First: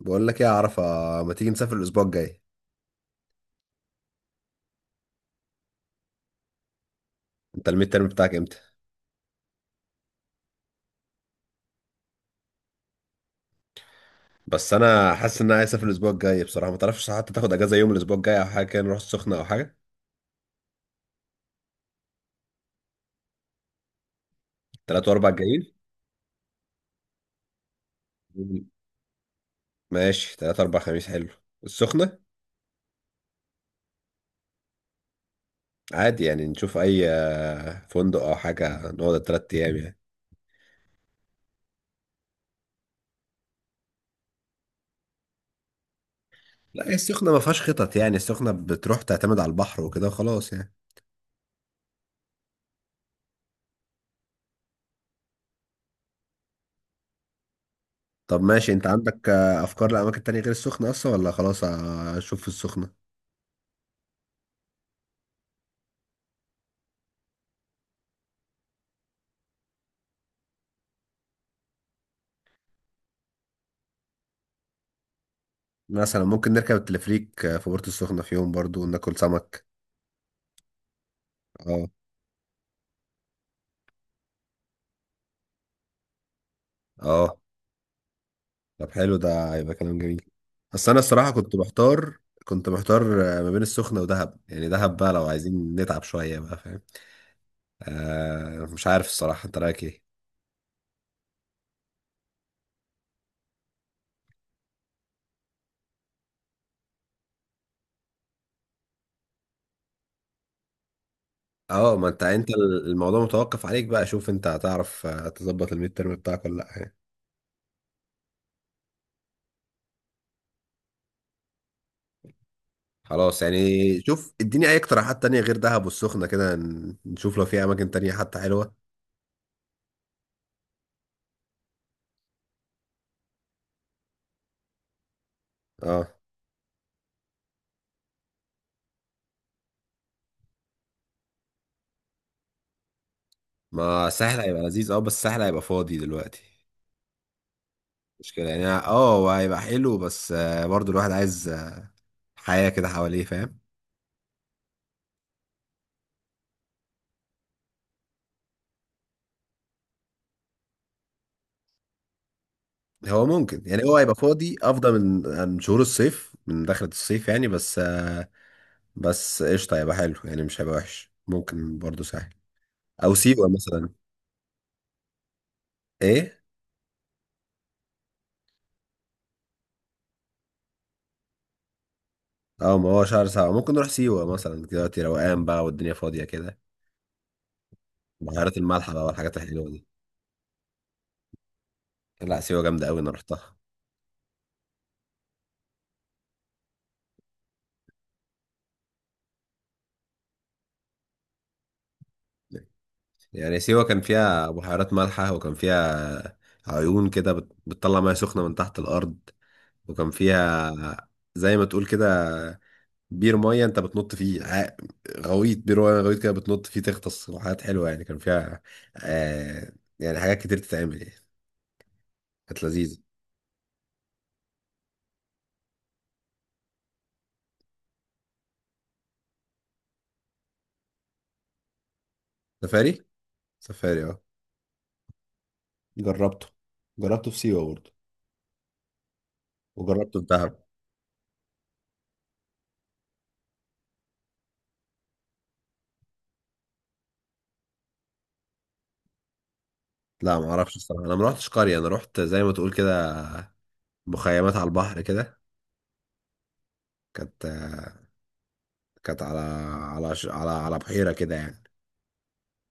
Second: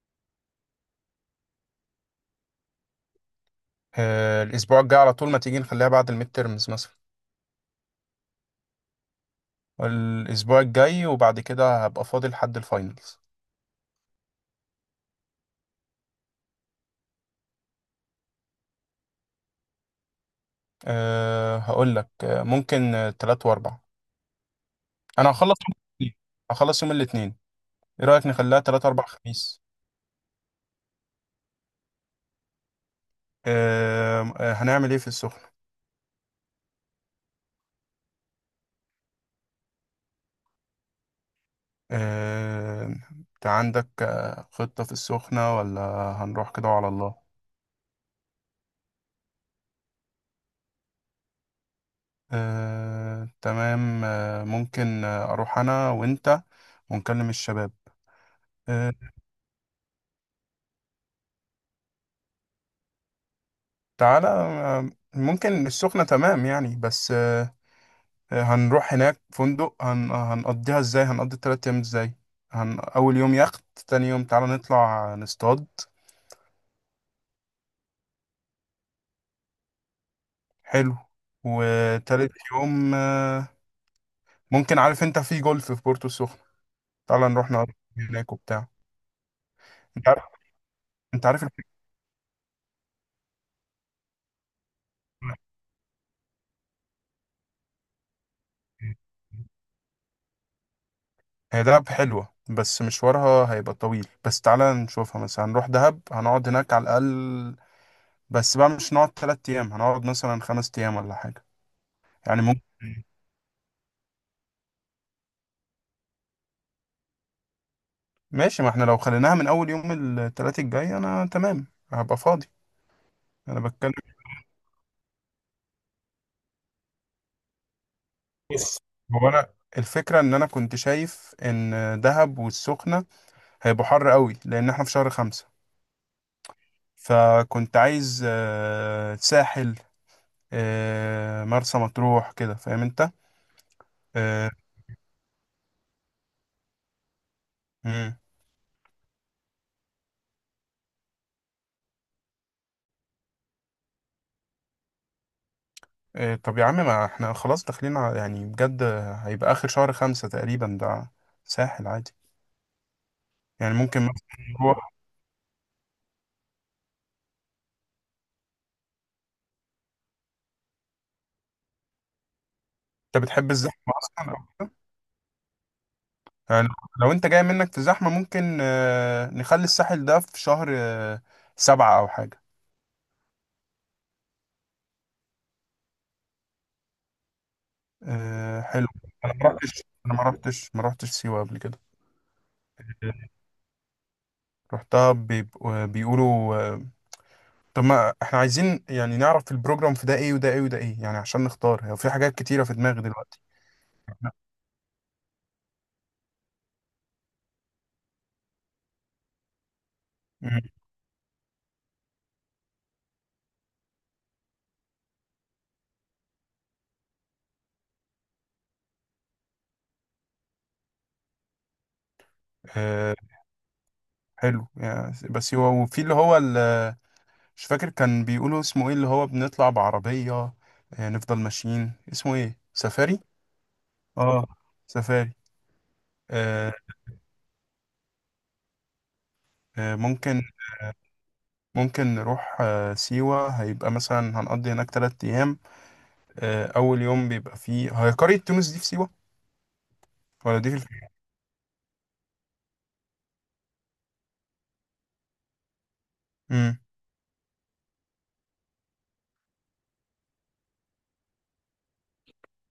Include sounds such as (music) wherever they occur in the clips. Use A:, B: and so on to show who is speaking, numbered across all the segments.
A: بقول لك ايه يا عرفة؟ ما تيجي نسافر الاسبوع الجاي؟
B: آه، الاسبوع الجاي على طول ما تيجي نخليها بعد الميد تيرمز مثلا.
A: انت الميد ترم بتاعك امتى؟
B: الاسبوع الجاي وبعد كده هبقى فاضي لحد الفاينلز.
A: بس انا حاسس ان انا عايز اسافر الاسبوع الجاي بصراحة، ما تعرفش حتى تاخد اجازة يوم الاسبوع الجاي او حاجة كده، نروح السخنة او حاجة؟
B: هقول لك ممكن، تلات واربع.
A: تلات واربع
B: انا هخلص
A: جايين؟
B: يوم الاثنين هخلص يوم الاثنين. ايه رايك نخليها تلات اربع خميس؟
A: ماشي، تلات اربع خميس حلو. السخنة.
B: أه آه، هنعمل ايه في السخنه؟
A: عادي يعني نشوف اي فندق او حاجة، نقعد التلات ايام يعني.
B: أه انت عندك خطه في السخنه ولا؟ هنروح كده
A: لا،
B: وعلى
A: هي
B: الله.
A: السخنة ما فيهاش خطط يعني، السخنة بتروح تعتمد على البحر وكده وخلاص يعني.
B: أه، تمام. ممكن اروح انا وانت، ونكلم الشباب.
A: طب ماشي، انت
B: آه،
A: عندك افكار لاماكن تانية غير السخنة اصلا، ولا خلاص اشوف في السخنة؟
B: تعالى. آه، ممكن السخنة تمام يعني، بس. آه، هنروح هناك فندق، هنقضي التلات أيام ازاي؟ أول يوم يخت، تاني يوم تعالى نطلع نصطاد.
A: مثلا ممكن نركب التلفريك في بورتو السخنة في يوم برضو وناكل سمك.
B: حلو.
A: اه.
B: وتالت يوم. آه، ممكن، عارف انت في جولف في بورتو السخنة؟ تعالى
A: اه،
B: نروح نقضي هناك وبتاع.
A: طب حلو، ده هيبقى كلام
B: انت
A: جميل.
B: عارف
A: بس انا
B: انت
A: الصراحة
B: عارف
A: كنت
B: الفكرة.
A: محتار. كنت محتار ما بين السخنة ودهب يعني. دهب بقى لو عايزين نتعب شوية بقى، فاهم؟ مش عارف الصراحة، انت رأيك ايه؟
B: هي دهب حلوة، بس مشوارها هيبقى طويل، بس تعالى نشوفها مثلا. هنروح دهب، هنقعد هناك على الأقل، بس بقى مش هنقعد تلات أيام، هنقعد مثلا خمس أيام ولا حاجة.
A: اه، ما انت
B: يعني
A: انت
B: ممكن.
A: الموضوع متوقف عليك بقى. شوف انت، هتعرف تظبط الميد ترم بتاعك ولا لا يعني.
B: ماشي، ما احنا لو خليناها من أول يوم، التلات الجاي أنا تمام، هبقى فاضي.
A: خلاص يعني.
B: أنا بتكلم.
A: شوف، اديني اي اقتراحات تانية غير دهب والسخنة كده، نشوف لو في اماكن تانية حتى حلوة.
B: بس هو، أنا الفكرة إن أنا كنت شايف إن دهب والسخنة هيبقوا حر قوي، لأن احنا في شهر خمسة.
A: اه،
B: فكنت عايز ساحل، مرسى مطروح كده، فاهم أنت؟
A: ما سهل
B: آه،
A: هيبقى لذيذ اه. بس سهل هيبقى فاضي دلوقتي،
B: مم.
A: مشكلة يعني. اه، هو هيبقى حلو بس برضو الواحد عايز حياة كده حواليه، فاهم؟
B: طب يا عم، ما احنا خلاص يعني بجد، هيبقى آخر شهر خمسة تقريبا ده. ساحل عادي.
A: هو ممكن
B: يعني
A: يعني، هو
B: ممكن
A: هيبقى
B: مثلا
A: فاضي
B: نروح.
A: افضل من شهور الصيف، من دخلة الصيف يعني، بس بس قشطة هيبقى حلو يعني، مش هيبقى وحش. ممكن برضو سهل، او
B: انت
A: سيوة
B: بتحب
A: مثلا.
B: الزحمه اصلا
A: ايه؟
B: يعني، لو انت جاي منك في الزحمه، ممكن نخلي الساحل ده في شهر، آه، سبعة او حاجه.
A: اه، ما هو شهر سبعة ممكن نروح سيوة مثلا، دلوقتي روقان بقى والدنيا فاضية كده. بحيرات
B: حلو.
A: الملح بقى
B: انا
A: والحاجات
B: ما
A: الحلوة
B: رحتش
A: دي.
B: انا ما رحتش ما رحتش سيوه قبل كده.
A: لا، سيوة جامدة قوي، انا رحتها.
B: رحتها، بيقولوا. آه، طب ما احنا عايزين يعني نعرف في البروجرام، في ده ايه، وده ايه، وده ايه يعني، عشان نختار. هو في حاجات كتيره في دماغي دلوقتي.
A: يعني سيوة كان فيها بحيرات مالحة، وكان فيها عيون كده بتطلع مياه سخنة من تحت الأرض، وكان
B: مم.
A: فيها زي ما تقول كده بير مية، أنت بتنط فيه غويط، بير مية غويط كده، بتنط فيه، تغطس، وحاجات حلوة يعني. كان فيها آه يعني حاجات كتير تتعمل يعني. كانت لذيذة.
B: آه، حلو يعني، بس هو وفي اللي هو. مش فاكر كان بيقولوا اسمه ايه، اللي هو بنطلع بعربية، آه، نفضل ماشيين، اسمه ايه؟
A: سفاري.
B: سفاري.
A: سفاري اه.
B: اه، سفاري.
A: جربته.
B: آه،
A: جربته في سيوة برضه،
B: آه،
A: وجربته في
B: ممكن.
A: دهب.
B: ممكن نروح سيوة، هيبقى مثلا هنقضي هناك تلات أيام. أول يوم بيبقى فيه، هي قرية تونس دي في سيوة،
A: لا ما
B: ولا دي
A: اعرفش
B: في
A: الصراحه،
B: الفيوم؟
A: انا ما رحتش قريه، انا رحت زي ما تقول كده مخيمات على البحر كده.
B: امم.
A: كانت كانت على على على بحيرة كده يعني.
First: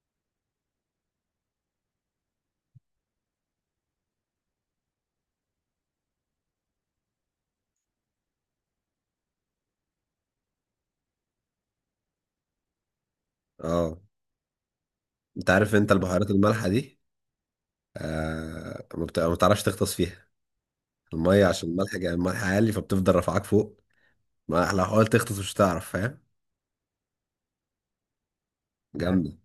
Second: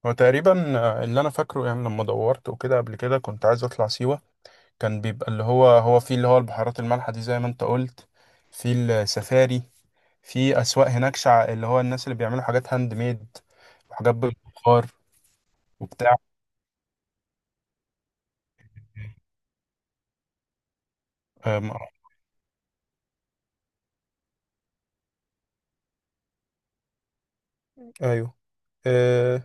B: هو تقريبا، اللي أنا فاكره يعني، لما دورت وكده قبل كده كنت عايز أطلع سيوة. كان بيبقى اللي هو، هو فيه اللي هو البحيرات المالحة دي، زي ما أنت قلت، في السفاري، في اسواق هناك، اللي هو الناس اللي بيعملوا حاجات هاند ميد،
A: اه،
B: وحاجات بالبخار
A: انت عارف انت
B: وبتاع.
A: البحيرات المالحة دي؟ ما بتعرفش تغطس فيها، المية عشان
B: أم...
A: الملح الملح عالي، فبتفضل رافعاك فوق. ما لو حاولت تغطس مش هتعرف، فاهم؟
B: ايوه.
A: جامدة.
B: أه...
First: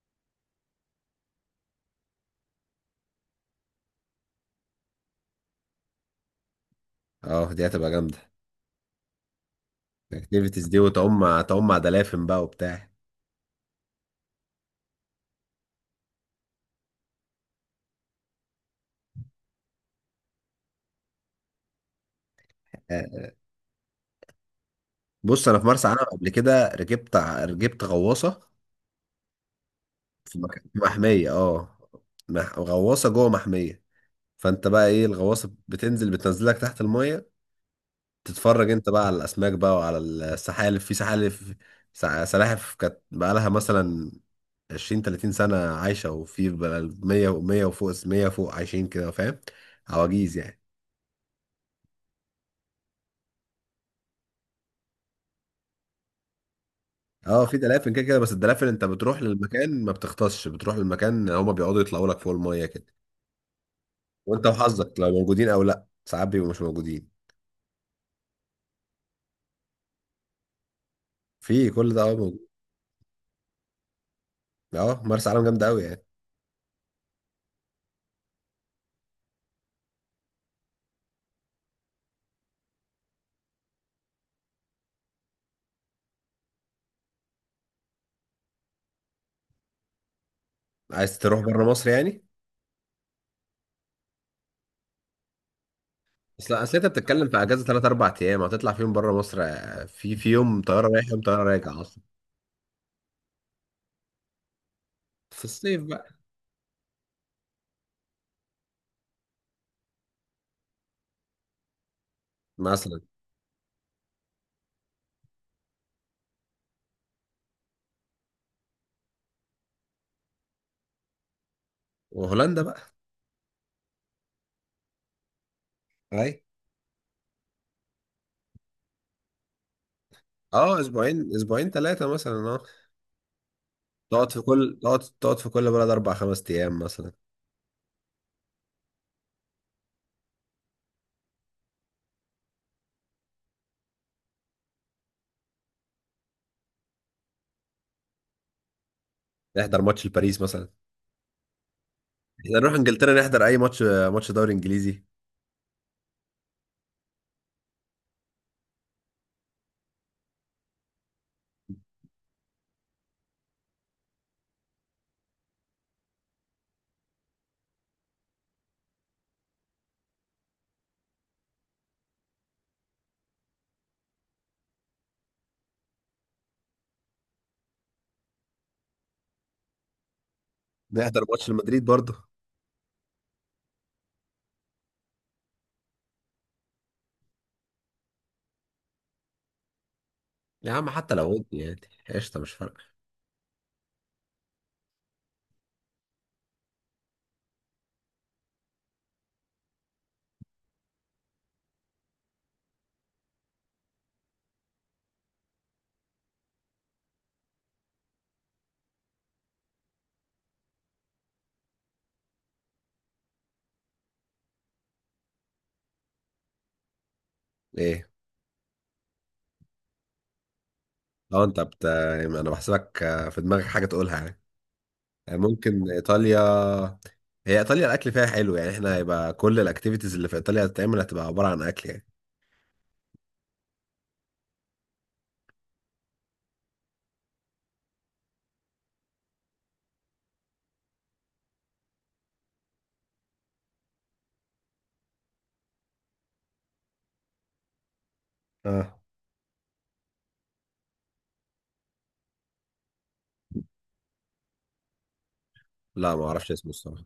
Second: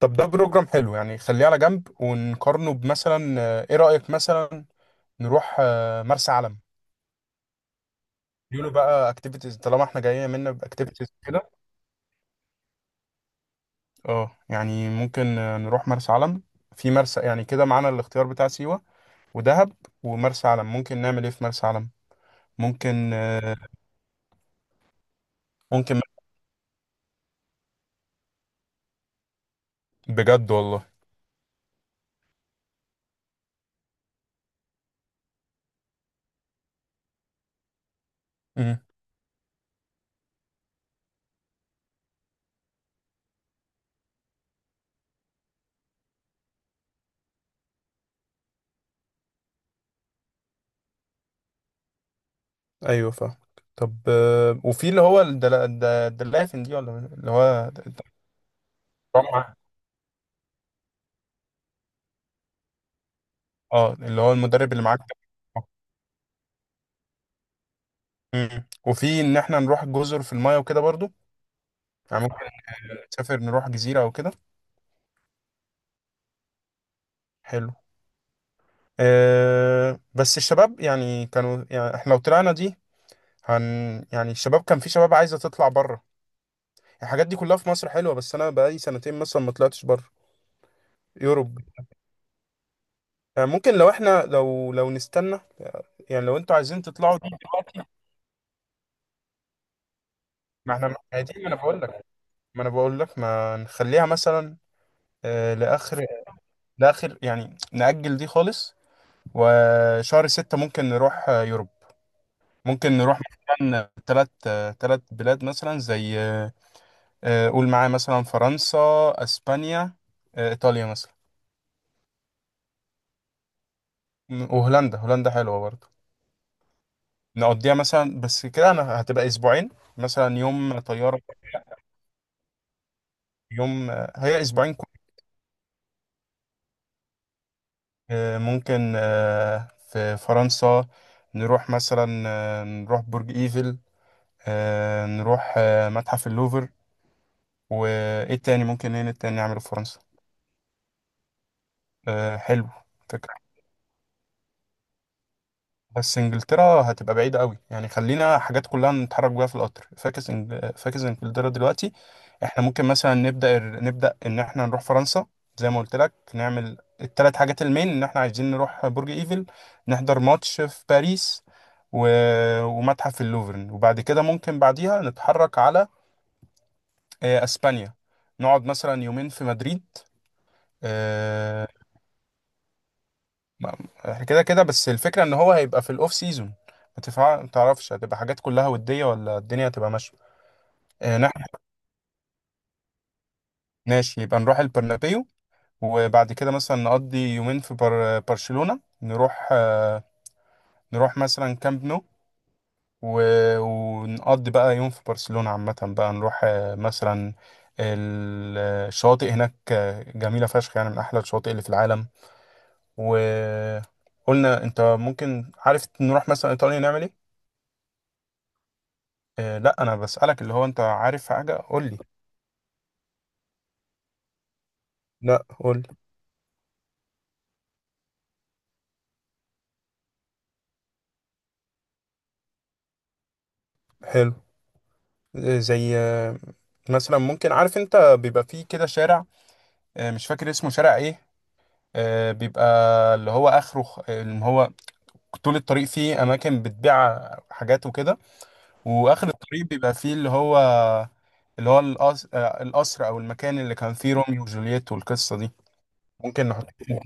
B: طب ده بروجرام حلو يعني، خليه على جنب ونقارنه بمثلا. ايه رأيك مثلا نروح مرسى علم؟
A: اه دي هتبقى جامدة.
B: يقولوا بقى اكتيفيتيز، طالما احنا جايين منا
A: الاكتيفيتيز دي،
B: باكتيفيتيز
A: وتعوم
B: كده.
A: تعوم مع دلافين بقى وبتاع.
B: اه يعني ممكن نروح مرسى علم. في مرسى يعني كده معانا الاختيار بتاع سيوة ودهب ومرسى علم. ممكن نعمل ايه في مرسى علم؟ ممكن
A: آه،
B: آه،
A: بص، انا في مرسى علم
B: ممكن،
A: قبل كده ركبت غواصة،
B: بجد
A: في
B: والله.
A: محمية اه، غواصة جوه محمية. فانت بقى ايه، الغواصة بتنزل، بتنزلك تحت المية، تتفرج
B: مم.
A: انت بقى على الاسماك بقى وعلى السحالف. في سحالف سلاحف، كانت بقى لها مثلا 20 30 سنة عايشة، وفي بقى 100 و100 وفوق 100 فوق، عايشين كده، فاهم؟ عواجيز يعني.
B: ايوه، فاهم. طب، وفي اللي هو الدلافن دي، ولا اللي
A: اه، في
B: هو
A: دلافين كده كده، بس الدلافين انت بتروح
B: الرمعة،
A: للمكان، ما بتغطسش، بتروح للمكان هما بيقعدوا يطلعوا لك فوق المية كده.
B: اه اللي هو
A: وانت
B: المدرب اللي
A: وحظك،
B: معاك
A: لو
B: ده.
A: موجودين او لا، ساعات بيبقوا مش موجودين.
B: مم. وفي ان احنا نروح جزر في المايه وكده برضو،
A: في كل ده اه
B: يعني ممكن
A: موجود.
B: نسافر، نروح جزيرة او كده.
A: اه، مرسى علم جامدة قوي يعني.
B: حلو. أه، بس الشباب يعني كانوا، يعني احنا لو طلعنا دي، هن يعني الشباب كان، في شباب عايزة تطلع بره. الحاجات دي كلها في مصر حلوة، بس انا بقالي سنتين مثلا ما طلعتش بره.
A: عايز تروح
B: يوروب.
A: بره مصر يعني؟
B: يعني ممكن، لو نستنى. يعني لو
A: اصل
B: انتوا
A: اصل
B: عايزين
A: انت
B: تطلعوا
A: بتتكلم
B: دي،
A: في اجازه 3 4 ايام، هتطلع فيهم بره مصر؟ في يوم
B: ما
A: طياره
B: احنا، ما
A: رايح يوم
B: هي دي
A: طياره
B: ما انا
A: راجع
B: بقول لك.
A: اصلا.
B: ما نخليها مثلا
A: في الصيف
B: لاخر.
A: بقى،
B: يعني نأجل دي خالص. وشهر ستة ممكن نروح يوروب. ممكن
A: مثلا.
B: نروح مثلا، ثلاث بلاد، مثلا زي، قول معايا مثلا فرنسا، اسبانيا، ايطاليا مثلا.
A: وهولندا بقى.
B: وهولندا حلوة برضه.
A: اي
B: نقضيها مثلا، بس كده انا هتبقى اسبوعين، مثلا يوم
A: اه.
B: طيارة،
A: اسبوعين، اسبوعين ثلاثه مثلا اه.
B: يوم آه،
A: تقعد في
B: هي اسبوعين.
A: كل تقعد في كل بلد اربع خمس ايام مثلا.
B: ممكن في فرنسا، نروح برج ايفل، نروح متحف اللوفر. وايه تاني ممكن، ايه تاني نعمله في
A: نحضر
B: فرنسا؟
A: ماتش لباريس مثلا. احنا
B: حلو.
A: نروح انجلترا نحضر اي ماتش، ماتش دوري انجليزي.
B: بس انجلترا هتبقى بعيدة قوي يعني، خلينا حاجات كلها نتحرك بيها في القطر، فاكس فاكس انجلترا دلوقتي. احنا ممكن مثلا نبدأ، ان احنا نروح فرنسا، زي ما قلت لك نعمل الثلاث حاجات، المين ان احنا عايزين نروح برج ايفل، نحضر ماتش في باريس، و... ومتحف اللوفر. وبعد كده ممكن بعديها نتحرك على اسبانيا. نقعد مثلا يومين في مدريد.
A: نحضر ماتش
B: آه،
A: لمدريد برضه.
B: ما- احنا كده كده، بس الفكرة ان هو هيبقى في الاوف سيزون. ما تعرفش هتبقى حاجات كلها ودية، ولا الدنيا هتبقى ماشية.
A: يا عم، حتى
B: آه،
A: لو ودي
B: نح-
A: يعني، قشطه، مش فارقه.
B: ماشي، يبقى نروح البرنابيو. وبعد كده مثلا نقضي يومين في برشلونة، نروح نروح مثلا كامب نو، و... ونقضي بقى يوم في برشلونة عامة بقى. نروح مثلا ال- الشواطئ هناك، جميلة فشخ يعني، من أحلى الشواطئ اللي في العالم. وقلنا أنت ممكن، عارف، نروح مثلا إيطاليا نعمل إيه؟
A: ايه
B: آه لا، انا بسألك، اللي هو انت عارف
A: اه،
B: حاجة
A: انت
B: قول لي.
A: انا بحسبك في دماغك حاجه تقولها يعني.
B: لا قول
A: ممكن
B: لي.
A: ايطاليا. هي ايطاليا الاكل فيها حلو يعني، احنا هيبقى كل الاكتيفيتيز اللي في ايطاليا هتتعمل هتبقى عباره عن اكل يعني.
B: حلو. زي، مثلا ممكن، عارف انت بيبقى فيه كده شارع، مش فاكر اسمه شارع ايه. بيبقى اللي هو اخره، اللي هو طول الطريق فيه اماكن بتبيع حاجات وكده،
A: اه.
B: واخر الطريق بيبقى فيه اللي هو القصر، او المكان اللي كان فيه روميو وجولييت والقصة دي.
A: لا، ما
B: ممكن
A: اعرفش
B: نحط.
A: اسمه الصراحه.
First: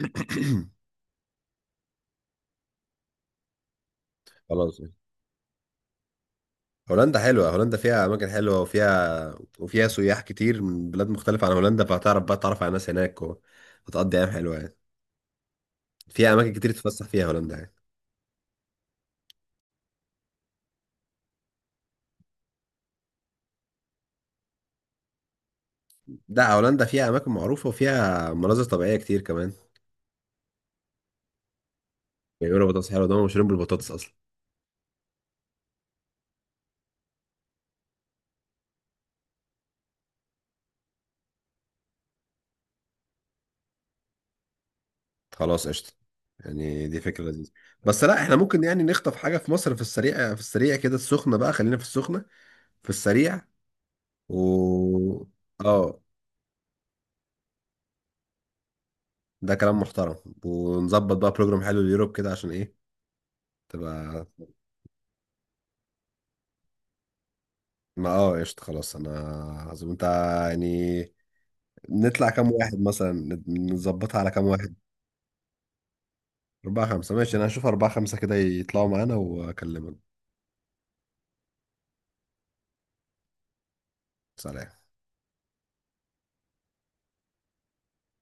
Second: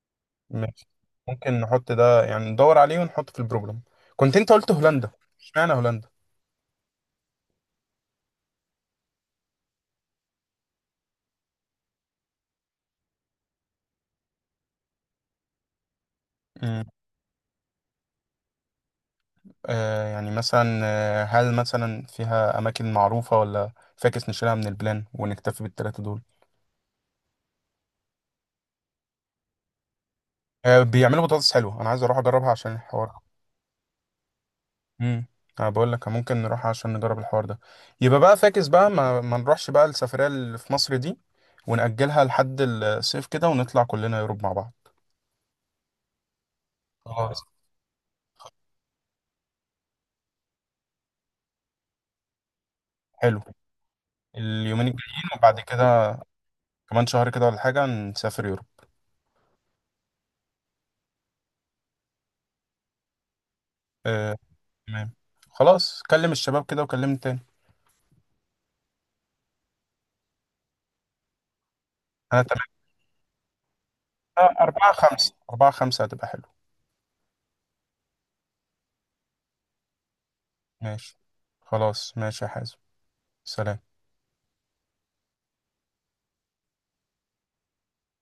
A: (clears throat)
B: ماشي، ممكن نحط ده يعني، ندور عليه ونحطه في البروجرام. كنت انت قلت
A: خلاص يعني.
B: هولندا. اشمعنى هولندا؟
A: هولندا حلوه، هولندا فيها اماكن حلوه، وفيها سياح كتير من بلاد مختلفه عن هولندا، فهتعرف بقى، تعرف على ناس هناك وهتقضي ايام حلوه يعني. فيها اماكن كتير
B: مم.
A: تتفسح فيها هولندا يعني.
B: يعني مثلا، هل مثلا فيها اماكن معروفه، ولا فاكس نشيلها من البلان ونكتفي بالثلاثه دول؟
A: لا، هولندا فيها اماكن معروفه وفيها مناظر طبيعيه كتير كمان.
B: بيعملوا بطاطس حلوه، انا عايز اروح اجربها
A: بيعملوا
B: عشان
A: بطاطس حلوه،
B: الحوار.
A: ده مشهورين بالبطاطس اصلا.
B: امم. انا بقول لك ممكن نروح عشان نجرب الحوار ده. يبقى بقى فاكس بقى، ما نروحش بقى السفريه اللي في مصر دي، ونأجلها لحد الصيف كده، ونطلع كلنا يوروب مع بعض.
A: خلاص قشطة، يعني دي فكرة
B: اه،
A: لذيذة. بس لا، احنا ممكن يعني نخطف حاجة في مصر في السريع، في السريع كده، السخنة بقى، خلينا في السخنة في
B: حلو.
A: السريع.
B: اليومين الجايين
A: و
B: وبعد
A: اه،
B: كده كمان شهر كده ولا حاجة، نسافر يوروب.
A: ده كلام محترم. ونظبط بقى بروجرام حلو ليوروب كده، عشان ايه تبقى.
B: آه، تمام. خلاص كلم الشباب كده وكلمني تاني.
A: ما اه قشطة. خلاص انا عظيم انت يعني. نطلع
B: أنا
A: كام
B: تمام.
A: واحد مثلا، نظبطها على كام واحد؟
B: أربعة خمسة هتبقى حلو.
A: أربعة خمسة ماشي. أنا هشوف أربعة خمسة كده يطلعوا معانا وأكلمك.
B: ماشي. خلاص ماشي يا حازم. سلام.
A: سلام.